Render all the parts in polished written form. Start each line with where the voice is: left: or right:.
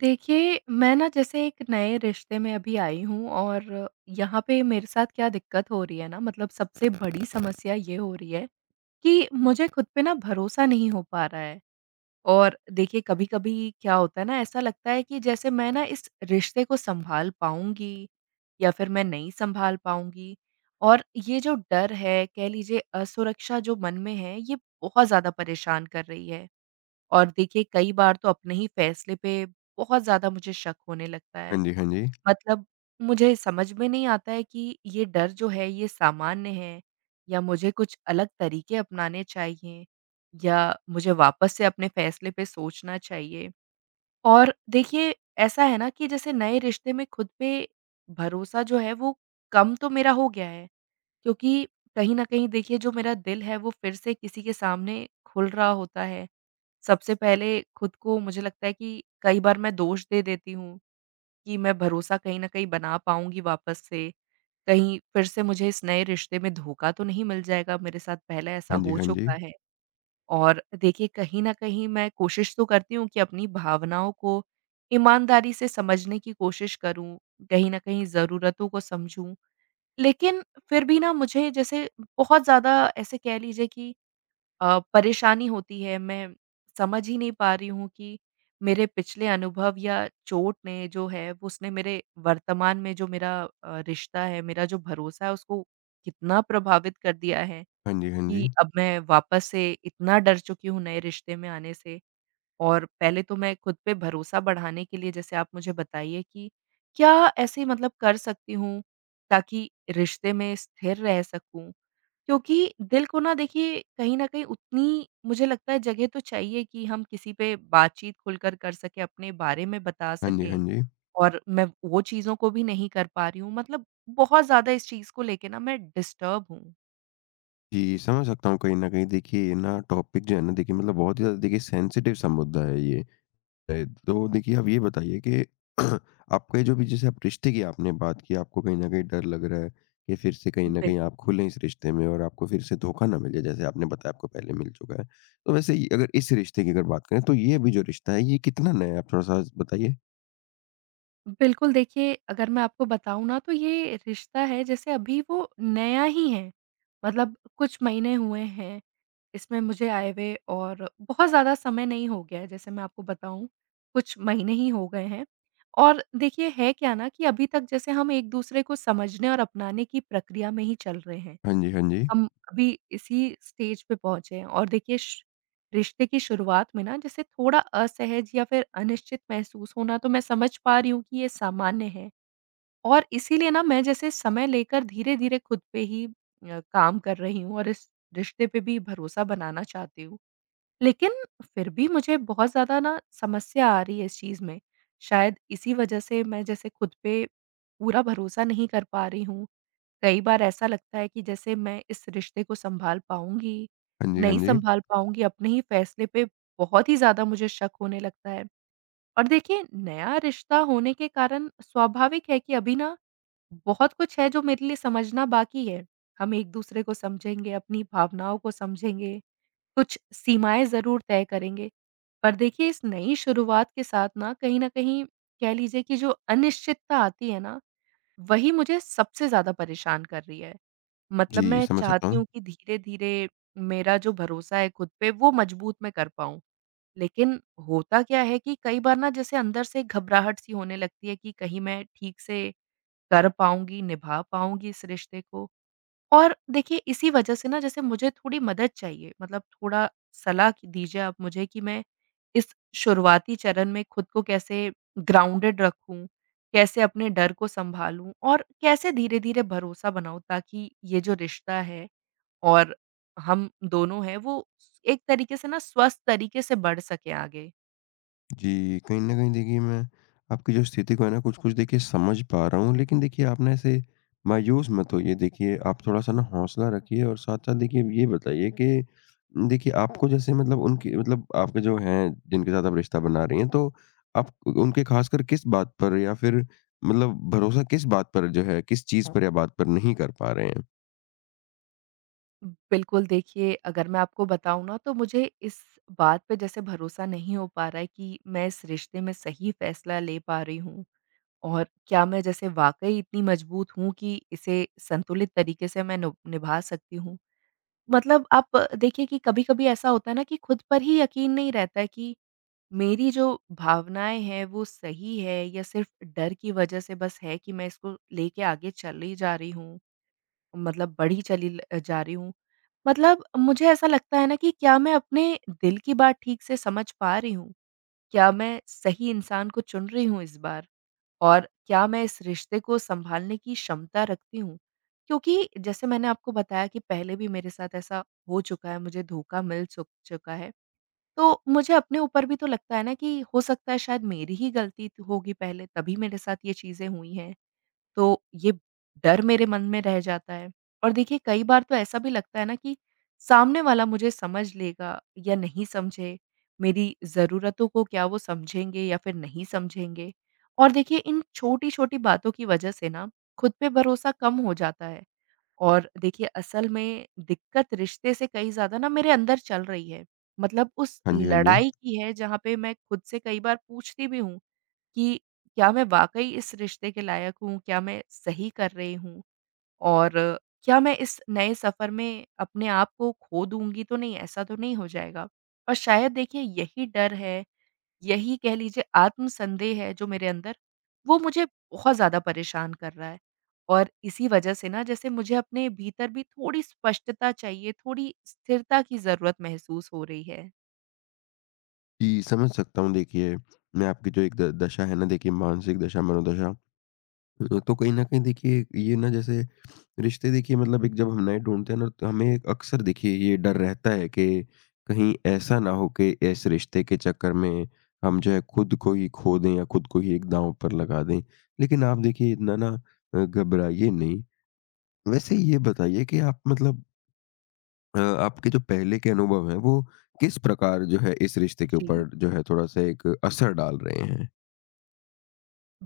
right: देखिए, मैं ना जैसे एक नए रिश्ते में अभी आई हूँ और यहाँ पे मेरे साथ क्या दिक्कत हो रही है ना, मतलब सबसे बड़ी समस्या ये हो रही है कि मुझे खुद पे ना भरोसा नहीं हो पा रहा है। और देखिए, कभी-कभी क्या होता है ना, ऐसा लगता है कि जैसे मैं ना इस रिश्ते को सँभाल पाऊँगी या फिर मैं नहीं सँभाल पाऊँगी। और ये जो डर है, कह लीजिए असुरक्षा जो मन में है, ये बहुत ज़्यादा परेशान कर रही है। और देखिए, कई बार तो अपने ही फ़ैसले पे बहुत ज़्यादा मुझे शक होने लगता है।
left: हाँ जी, हाँ जी।
right: मतलब मुझे समझ में नहीं आता है कि ये डर जो है, ये सामान्य है, या मुझे कुछ अलग तरीके अपनाने चाहिए, या मुझे वापस से अपने फ़ैसले पे सोचना चाहिए। और देखिए, ऐसा है ना कि जैसे नए रिश्ते में खुद पे भरोसा जो है वो कम तो मेरा हो गया है, क्योंकि कहीं न कहीं देखिए, जो मेरा दिल है वो फिर से किसी के सामने खुल रहा होता है। सबसे पहले खुद को मुझे लगता है कि कई बार मैं दोष दे देती हूँ कि मैं भरोसा कहीं न कहीं बना पाऊँगी वापस से। कहीं फिर से मुझे इस नए रिश्ते में धोखा तो नहीं मिल जाएगा, मेरे साथ पहले ऐसा
left: हाँ जी,
right: हो
left: हाँ जी।
right: चुका है। और देखिए, कहीं न कहीं मैं कोशिश तो करती हूँ कि अपनी भावनाओं को ईमानदारी से समझने की कोशिश करूँ, कहीं न कहीं ज़रूरतों को समझूँ। लेकिन फिर भी ना मुझे जैसे बहुत ज़्यादा, ऐसे कह लीजिए कि परेशानी होती है। मैं समझ ही नहीं पा रही हूँ कि मेरे पिछले अनुभव या चोट ने जो है वो, उसने मेरे वर्तमान में जो मेरा रिश्ता है, मेरा जो भरोसा है उसको कितना प्रभावित कर दिया है,
left: हाँ जी, हाँ जी।
right: कि अब मैं वापस से इतना डर चुकी हूँ नए रिश्ते में आने से। और पहले तो मैं खुद पे भरोसा बढ़ाने के लिए, जैसे आप मुझे बताइए कि क्या ऐसे मतलब कर सकती हूँ ताकि रिश्ते में स्थिर रह सकूँ? क्योंकि दिल को ना देखिए, कहीं न कहीं उतनी मुझे लगता है जगह तो चाहिए कि हम किसी पे बातचीत खुलकर कर सकें, अपने बारे में बता
left: हाँ जी, हाँ
right: सकें,
left: जी।
right: और मैं वो चीज़ों को भी नहीं कर पा रही हूँ। मतलब बहुत ज़्यादा इस चीज़ को लेके ना मैं डिस्टर्ब हूँ।
left: जी, समझ सकता हूँ। कहीं न कहीं देखिए ये ना टॉपिक जो है ना, देखिए मतलब बहुत ही ज़्यादा देखिए सेंसिटिव सा मुद्दा है ये। तो देखिए आप ये बताइए कि आपका ये जो भी जैसे आप रिश्ते की आपने बात की, आपको कहीं न कहीं डर लग रहा है कि फिर से कहीं न कहीं आप खुलें इस रिश्ते में और आपको फिर से धोखा ना मिले जैसे आपने बताया आपको पहले मिल चुका है। तो वैसे ये अगर इस रिश्ते की अगर बात करें तो ये अभी जो रिश्ता है ये कितना नया है आप थोड़ा-सा बताइए?
right: बिल्कुल, देखिए, अगर मैं आपको बताऊँ ना, तो ये रिश्ता है जैसे अभी वो नया ही है। मतलब कुछ महीने हुए हैं, इसमें मुझे आए हुए और बहुत ज़्यादा समय नहीं हो गया है, जैसे मैं आपको बताऊँ, कुछ महीने ही हो गए हैं। और देखिए, है क्या ना कि अभी तक जैसे हम एक-दूसरे को समझने और अपनाने की प्रक्रिया में ही चल रहे हैं।
left: हाँ जी, हाँ जी।
right: हम अभी इसी स्टेज पे पहुँचे हैं, और देखिए, श रिश्ते की शुरुआत में ना जैसे थोड़ा असहज या फिर अनिश्चित महसूस होना, तो मैं समझ पा रही हूँ कि ये सामान्य है। और इसीलिए ना मैं जैसे समय लेकर धीरे-धीरे खुद पे ही काम कर रही हूँ, और इस रिश्ते पे भी भरोसा बनाना चाहती हूँ। लेकिन फिर भी मुझे बहुत ज़्यादा ना समस्या आ रही है इस चीज़ में। शायद इसी वज़ह से मैं जैसे खुद पे पूरा भरोसा नहीं कर पा रही हूँ। कई बार ऐसा लगता है कि जैसे मैं इस रिश्ते को सँभाल पाऊँगी,
left: हाँ जी, हाँ
right: नहीं
left: जी।
right: सँभाल पाऊँगी, अपने ही फैसले पे बहुत ही ज़्यादा मुझे शक होने लगता है। और देखिए, नया रिश्ता होने के कारण स्वाभाविक है कि अभी ना बहुत कुछ है जो मेरे लिए समझना बाकी है। हम एक-दूसरे को समझेंगे, अपनी भावनाओं को समझेंगे, कुछ सीमाएँ ज़रूर तय करेंगे। पर देखिए, इस नई शुरुआत के साथ ना कहीं न कहीं, कह लीजिए कि जो अनिश्चितता आती है ना, वही मुझे सबसे ज़्यादा परेशान कर रही है। मतलब
left: जी,
right: मैं
left: समझ सकता
right: चाहती
left: हूँ।
right: हूँ कि धीरे-धीरे मेरा जो भरोसा है खुद पे, वो मजबूत मैं कर पाऊँ। लेकिन होता क्या है कि कई बार ना जैसे अंदर से घबराहट सी होने लगती है कि कहीं मैं ठीक से कर पाऊँगी, निभा पाऊँगी इस रिश्ते को? और देखिए, इसी वजह से ना जैसे मुझे थोड़ी मदद चाहिए, मतलब थोड़ा सलाह की दीजिए आप मुझे कि मैं इस शुरुआती चरण में खुद को कैसे ग्राउंडेड रखूँ? कैसे अपने डर को सँभालूँ? और कैसे धीरे-धीरे भरोसा बनाऊँ, ताकि ये जो रिश्ता है और हम दोनों हैं, वो एक तरीके से ना, स्वस्थ तरीके से बढ़ सकें आगे।
left: जी, कहीं न कहीं देखिए मैं आपकी जो स्थिति को है ना कुछ-कुछ देखिए समझ पा रहा हूँ, लेकिन देखिए आप ना ऐसे मायूस मत होइए देखिए, आप थोड़ा-सा ना हौसला रखिए और साथ-साथ देखिए ये बताइए कि देखिए आपको जैसे मतलब उनकी मतलब आपके जो हैं, जिनके साथ आप रिश्ता बना रही हैं, तो आप उनके ख़ासकर किस बात पर या फिर मतलब भरोसा किस बात पर जो है, किस चीज़ पर या बात पर नहीं कर पा रहे हैं?
right: बिल्कुल देखिए, अगर मैं आपको बताऊँ ना, तो मुझे इस बात पे जैसे भरोसा नहीं हो पा रहा है कि मैं इस रिश्ते में सही फ़ैसला ले पा रही हूँ, और क्या मैं जैसे वाक़ई इतनी मजबूत हूँ कि इसे संतुलित तरीके से मैं नु निभा सकती हूँ। मतलब आप देखिए कि कभी-कभी ऐसा होता है ना कि खुद पर ही यकीन नहीं रहता है कि मेरी जो भावनाएँ हैं वो सही है, या सिर्फ़ डर की वज़ह से बस है कि मैं इसको लेके आगे चली जा रही हूँ, मतलब बढ़ी चली ल जा रही हूँ। मतलब मुझे ऐसा लगता है ना कि क्या मैं अपने दिल की बात ठीक से समझ पा रही हूँ? क्या मैं सही इंसान को चुन रही हूँ इस बार? और क्या मैं इस रिश्ते को सँभालने की क्षमता रखती हूँ? क्योंकि जैसे मैंने आपको बताया कि पहले भी मेरे साथ ऐसा हो चुका है, मुझे धोखा मिल चुका है। तो मुझे अपने ऊपर भी तो लगता है ना कि हो सकता है शायद मेरी ही गलती थ होगी पहले, तभी मेरे साथ ये चीज़ें हुई हैं, तो ये डर मेरे मन में रह जाता है। और देखिए, कई बार तो ऐसा भी लगता है ना कि सामने वाला मुझे समझ लेगा या नहीं समझे, मेरी ज़रूरतों को क्या वो समझेंगे या फिर नहीं समझेंगे। और देखिए, इन छोटी-छोटी बातों की वजह से ना खुद पे भरोसा कम हो जाता है, और देखिए, असल में दिक्कत रिश्ते से कहीं ज़्यादा ना मेरे अंदर चल रही है। मतलब उस
left: हाँ जी, हाँ जी।
right: लड़ाई की है, जहाँ पे मैं खुद से कई बार पूछती भी हूँ कि क्या मैं वाक़ई इस रिश्ते के लायक हूँ? क्या मैं सही कर रही हूँ? और क्या मैं इस नए सफ़र में अपने आप को खो दूँगी, तो नहीं, ऐसा तो नहीं हो जाएगा? और शायद देखिए, यही डर है, यही कह लीजिए आत्मसंदेह है जो मेरे अंदर, वो मुझे बहुत ज़्यादा परेशान कर रहा है। और इसी वजह से ना जैसे मुझे अपने भीतर भी थोड़ी स्पष्टता चाहिए, थोड़ी स्थिरता की ज़रूरत महसूस हो रही है।
left: जी, समझ सकता हूँ देखिए, मैं आपकी जो एक द दशा है ना, देखिए मानसिक दशा, मनोदशा। तो कहीं न कहीं देखिए ये ना जैसे रिश्ते देखिए मतलब एक जब हम नए ढूँढते हैं ना तो हमें एक अक्सर देखिए ये डर रहता है कि कहीं ऐसा ना हो कि इस रिश्ते के चक्कर में हम जो है खुद को ही खो दें या खुद को ही एक दाँव पर लगा दें। लेकिन आप देखिए इतना ना घबराइए नहीं। वैसे ये बताइए कि आप मतलब आपके जो पहले के अनुभव हैं वो किस प्रकार जो है इस रिश्ते के
right: जी।
left: ऊपर जो है थोड़ा-सा एक असर डाल रहे हैं?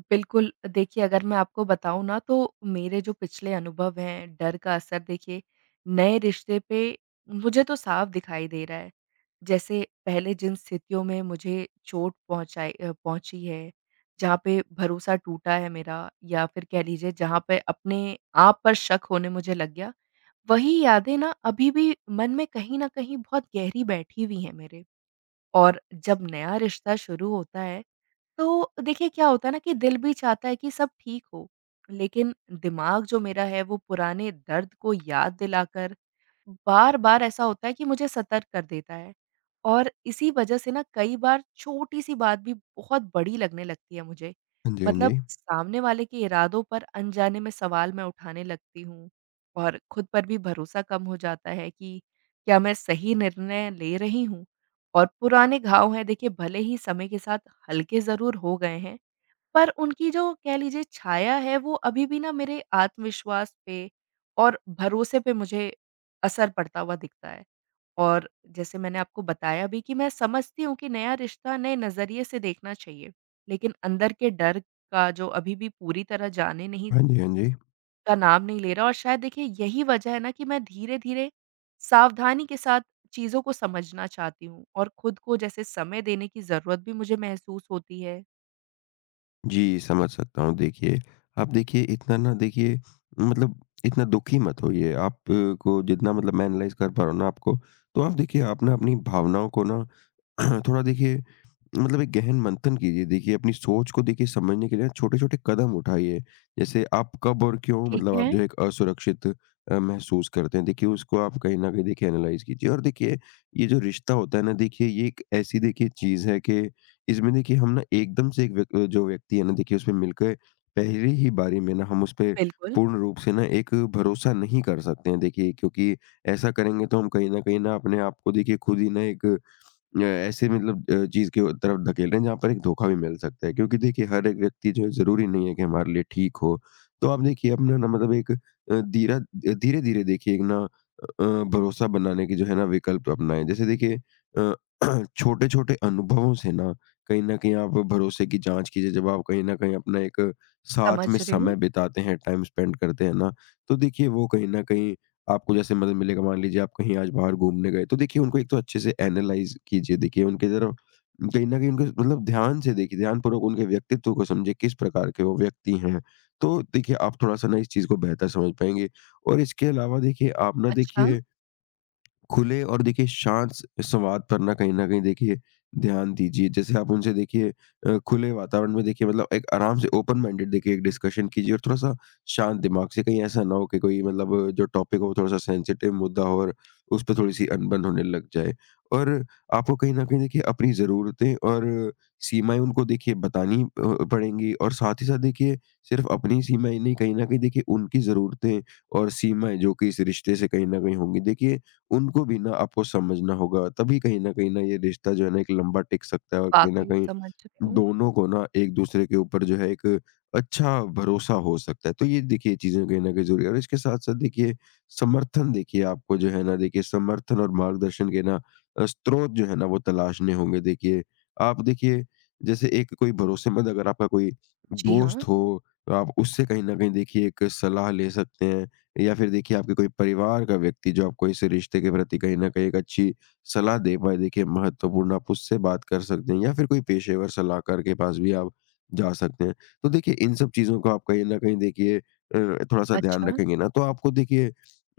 right: बिल्कुल, देखिए, अगर मैं आपको बताऊँ ना, तो मेरे जो पिछले अनुभव हैं, डर का असर देखिए नए रिश्ते पे मुझे तो साफ दिखाई दे रहा है। जैसे पहले जिन स्थितियों में मुझे चोट पहुँची है, जहाँ पे भरोसा टूटा है मेरा, या फिर कह लीजिए जहाँ पे अपने आप पर शक होने मुझे लग गया, वही यादें ना अभी भी मन में कहीं न कहीं बहुत गहरी बैठी हुई हैं मेरे। और जब नया रिश्ता शुरू होता है, तो देखिए क्या होता है ना कि दिल भी चाहता है कि सब ठीक हो, लेकिन दिमाग जो मेरा है वो पुराने दर्द को याद दिलाकर बार-बार ऐसा होता है कि मुझे सतर्क कर देता है। और इसी वजह से ना कई बार छोटी-सी बात भी बहुत बड़ी लगने लगती है मुझे।
left: हाँ जी, हाँ
right: मतलब
left: जी।
right: सामने वाले के इरादों पर अनजाने में सवाल मैं उठाने लगती हूँ, और खुद पर भी भरोसा कम हो जाता है कि क्या मैं सही निर्णय ले रही हूँ? और पुराने घाव हैं देखिए, भले ही समय के साथ हल्के ज़रूर हो गए हैं, पर उनकी जो कह लीजिए छाया है, वो अभी भी ना मेरे आत्मविश्वास पे और भरोसे पे मुझे असर पड़ता हुआ दिखता है। और जैसे मैंने आपको बताया भी कि मैं समझती हूँ कि नया रिश्ता नए नज़रिए से देखना चाहिए, लेकिन अंदर के डर का जो अभी भी पूरी तरह जाने नहीं,
left: हाँ जी, हाँ जी।
right: का नाम नहीं ले रहा, और शायद देखिए, यही वजह है ना कि मैं धीरे-धीरे, सावधानी के साथ चीज़ों को समझना चाहती हूँ, और खुद को जैसे समय देने की ज़रूरत भी मुझे महसूस होती है।
left: जी, समझ सकता हूँ। देखिए, आप देखिए इतना ना देखिए मतलब इतना दुखी मत होइए। आप को जितना मतलब मैं एनालाइज़ कर पा रहा हूँ ना आपको, तो आप देखिए आप ना अपनी भावनाओं को ना थोड़ा देखिए मतलब एक गहन मंथन कीजिए, देखिए अपनी सोच को देखिए समझने के लिए छोटे-छोटे कदम उठाइए। जैसे आप कब और क्यों
right: ठीक
left: मतलब आप
right: है।
left: जो है एक असुरक्षित महसूस करते हैं देखिए उसको आप कहीं न कहीं देखिए एनालाइज़ कीजिए और देखिए ये जो रिश्ता होता है ना देखिए ये एक ऐसी देखिए चीज़ है कि इसमें देखिए हम ना एकदम से एक व्यक जो व्यक्ति है ना देखिए उसपे मिलके पहली ही बारी में ना हम उसपे
right: बिल्कुल,
left: पूर्ण रूप से ना एक भरोसा नहीं कर सकते हैं देखिए क्योंकि ऐसा करेंगे तो हम कहीं न कहीं ना अपने आप को देखिए खुद ही ना एक ऐसे मतलब चीज़ की तरफ धकेल रहे हैं जहाँ पर एक धोखा भी मिल सकता है क्योंकि देखिए हर एक व्यक्ति जो है ज़रूरी नहीं है कि हमारे लिए ठीक हो। तो आप देखिए अपना ना मतलब एक अ, धीरा धीरे-धीरे देखिए एक ना भरोसा बनाने के जो है ना विकल्प अपनाएँ। जैसे देखिए अ, छोटे-छोटे अनुभवों से ना कहीं न कहीं आप भरोसे की जाँच कीजिए। जब आप कहीं न कहीं अपना एक साथ
right: समझ
left: में
right: रही हूँ।
left: समय बिताते हैं, टाइम स्पेंड करते हैं ना, तो देखिए वो कहीं न कहीं आपको जैसे मदद मिलेगा। मान लीजिए आप कहीं आज बाहर घूमने गए तो देखिए उनको एक तो अच्छे से एनालाइज कीजिए, देखिए उनके तरफ कहीं न कहीं उनके मतलब ध्यान से देखिए, ध्यानपूर्वक उनके व्यक्तित्व को समझिए किस प्रकार के वो व्यक्ति हैं। तो देखिए आप थोड़ा-सा ना इस चीज़ को बेहतर समझ पाएँगे और इसके अलावा देखिए आप ना
right: अच्छा,
left: देखिए खुले और देखिए शांत संवाद पर ना कहीं देखिए ध्यान दीजिए। जैसे आप उनसे देखिए खुले वातावरण में देखिए मतलब एक आराम से ओपन माइंडेड देखिए एक डिस्कशन कीजिए और थोड़ा सा शांत दिमाग से, कहीं ऐसा ना हो कि कोई मतलब जो टॉपिक हो थोड़ा सा सेंसिटिव मुद्दा हो और उस पर थोड़ी सी अनबन होने लग जाए। और आपको कहीं ना कहीं देखिए अपनी ज़रूरतें और सीमाएं उनको देखिए बतानी पड़ेंगी और साथ ही साथ देखिए सिर्फ अपनी सीमाएं नहीं, कहीं ना कहीं देखिए उनकी ज़रूरतें और सीमाएं जो कि इस रिश्ते से कहीं ना कहीं होंगी देखिए उनको भी ना आपको समझना होगा, तभी कहीं न कहीं ना ये रिश्ता जो है ना एक लंबा टिक सकता है और कहीं न
right: वाक़ई
left: कहीं
right: समझ रही हूँ।
left: दोनों को ना एक-दूसरे के ऊपर जो है एक अच्छा भरोसा हो सकता है। तो ये देखिए चीज़ें कहीं न कहीं ज़रूरी है और इसके साथ-साथ देखिए समर्थन, देखिए आपको जो है ना देखिए समर्थन और मार्गदर्शन के ना स्रोत जो है ना वो तलाशने होंगे देखिए। आप देखिए जैसे एक कोई भरोसेमंद अगर आपका कोई
right: जी
left: दोस्त
right: हाँ।
left: हो, तो आप उससे कहीं न कहीं देखिए एक सलाह ले सकते हैं या फिर देखिए आपके कोई परिवार का व्यक्ति जो आपको इस रिश्ते के प्रति कहीं न कहीं एक अच्छी सलाह दे पाए, देखिए महत्वपूर्ण, आप उससे बात कर सकते हैं या फिर कोई पेशेवर सलाहकार के पास भी आप जा सकते हैं। तो देखिए इन सब चीजों को आप कहीं ना कहीं देखिए थोड़ा सा ध्यान
right: अच्छा।
left: रखेंगे ना तो आपको देखिए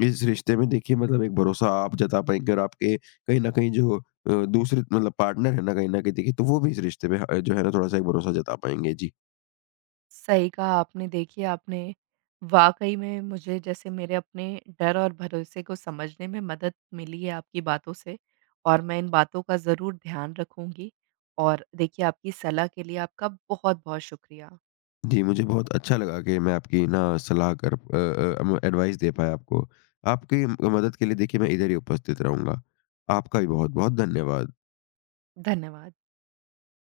left: इस रिश्ते में देखिए मतलब एक भरोसा आप जता पाएंगे और आपके कहीं ना कहीं जो दूसरे मतलब पार्टनर है ना कहीं देखिए तो वो भी इस रिश्ते में जो है ना थोड़ा सा एक भरोसा जता पाएंगे जी।
right: सही कहा आपने। देखिए, आपने वाक़ई में मुझे जैसे मेरे अपने डर और भरोसे को समझने में मदद मिली है आपकी बातों से, और मैं इन बातों का ज़रूर ध्यान रखूँगी। और देखिए, आपकी सलाह के लिए आपका बहुत-बहुत शुक्रिया।
left: जी, मुझे बहुत अच्छा लगा कि मैं आपकी ना सलाह कर अ अ, म एडवाइस दे पाया आपको। आपकी मदद के लिए देखिए मैं इधर ही उपस्थित रहूँगा। आपका भी बहुत-बहुत धन्यवाद।
right: धन्यवाद।